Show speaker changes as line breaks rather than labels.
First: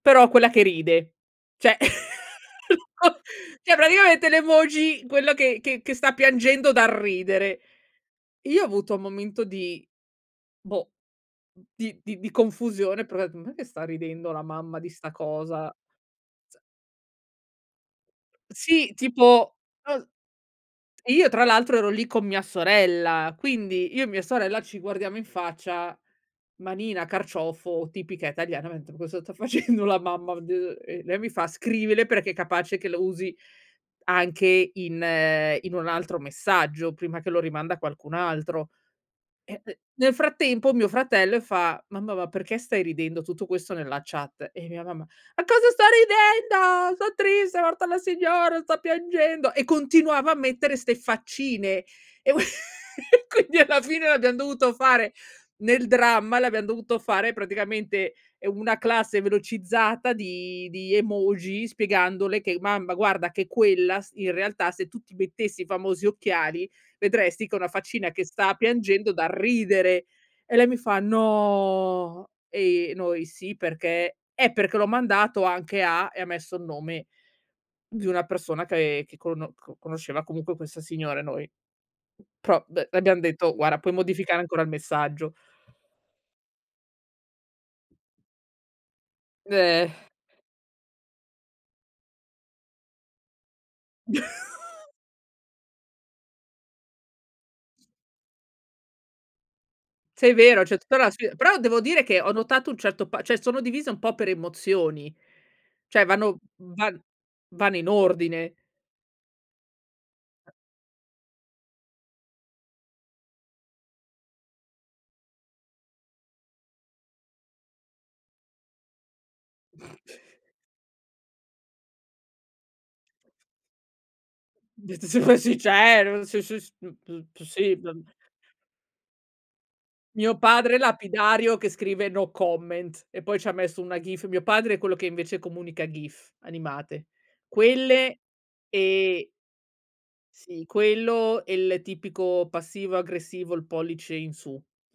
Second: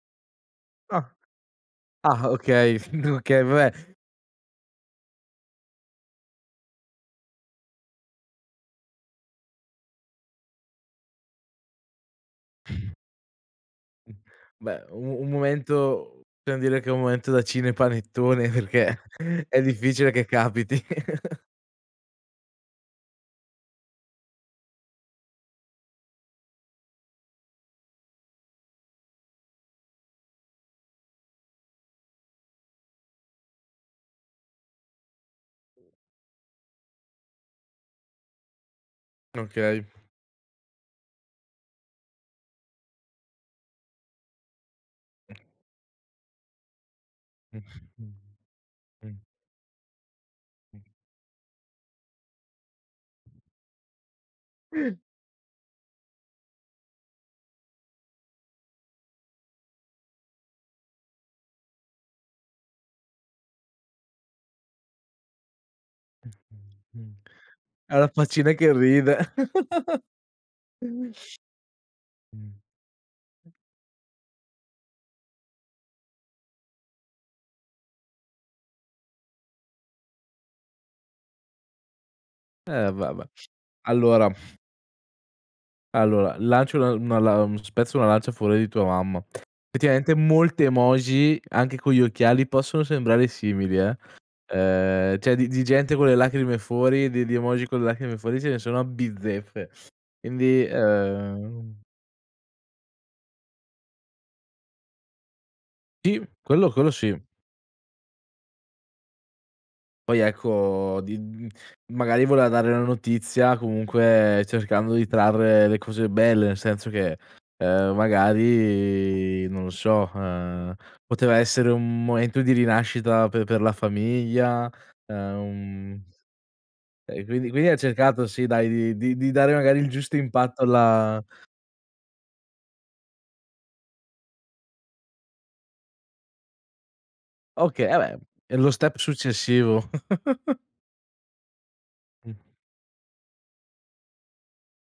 Però, quella che
Ah.
ride. Cioè,
Ah, okay. F Okay, vabbè
cioè, praticamente le voci quello che che che sta piangendo dal ridere. Io ho avuto un momento di boh, n di di di confusione, probabi "Non è che sta ridendo la mamma
Beh,
di
un
sta
un
cosa?"
momento per
Za
dire che è un momento da cine panettone,
Sì,
perché
tipo
è
es
difficile che capiti.
e io tra l'altro ero lì con mia sorella, quindi, io e mia sorella ci guardiamo in faccia manina, carciofo, tipica italiana, mentre "Ma cosa sta facendo la mamma?" [unintelligible] Lei mi fa: "Scrivile, perché è capace che lo usi anche in ehm, in un altro messaggio, prima che lo rimanda a qualcun altro." E p
Okay.
nel frattempo mio fratello e fa: "Mamma, ma perché stai ridendo?" Tutto questo nella chat, e mia mamma: "A cosa sto ridendo? Son triste,
Mh,
è morta la
mh.
signora, sto
Mh.
piangendo." E continuava a mettere
Mh.
ste faccine e qu quindi alla fine le abbiam dovuto fare nel dramma le abbiam dovuto fare praticamente, ehm, una classe velocizzata di di emoji spiegandole che: "Mamma guarda che quella s in realtà se tu ti mettessi i famosi
Mh,
occhiali
mh, mh.
vedresti che una
Ha la
faccina che
faccina
sta
che
piangendo dal
ride.
ridere." E lei mi fa: "No."
Mh.
e i noi: "Sì, perché" "Eh, perché l'ho mandato anche a" e ha messo il nome di una persona che che cono co conosceva comunque questa signora e noi. M pro, beh,
Eh,
le
va,
abbiam
va.
detto: "Guarda, puoi
Allora
modificare ancora il messaggio."
allora lancio una una lan spezzo una lancia a favore di tua mamma. Effettivamente molte emoji anche con gli occhiali possono sembrare simili eh, ehm, cioè di di gente con le lacrime fuori, di di emoji con le lacrime fuori, se ne sono a bizzeffe.
Sì, è
Quindi,
vero. Cioè, tutta la s però, devo
ehm
dire che ho notato un certo pa cioè, sono divise un po' per emozioni. Cioè,
Ti,
vanno
quello quello
van
sì.
vanno in ordine.
Poi ecco di mhmm, magari voleva dare una notizia comunque cercando di trarre le cose belle, nel senso che, ehm, magari non lo so, ehm, poteva essere un momento di rinascita per per la famiglia.
D d sì. Poi, sì,
Ehm,
cer sciu scius
e
[unintelligible]
quindi quindi ha
Sì, m
cercato, sì dai, di di di dare magari il giusto
Mio
impatto
padre
alla
lapidario che scrive: "No comment" e poi ci ha messo una gif. Mio padre è quello che invece comunica gif, animate.
Okay, ah beh.
Quelle,
È lo step
e
successivo.
sì. Quello e il
Mh.
tipico passivo aggressivo, il pollice in su.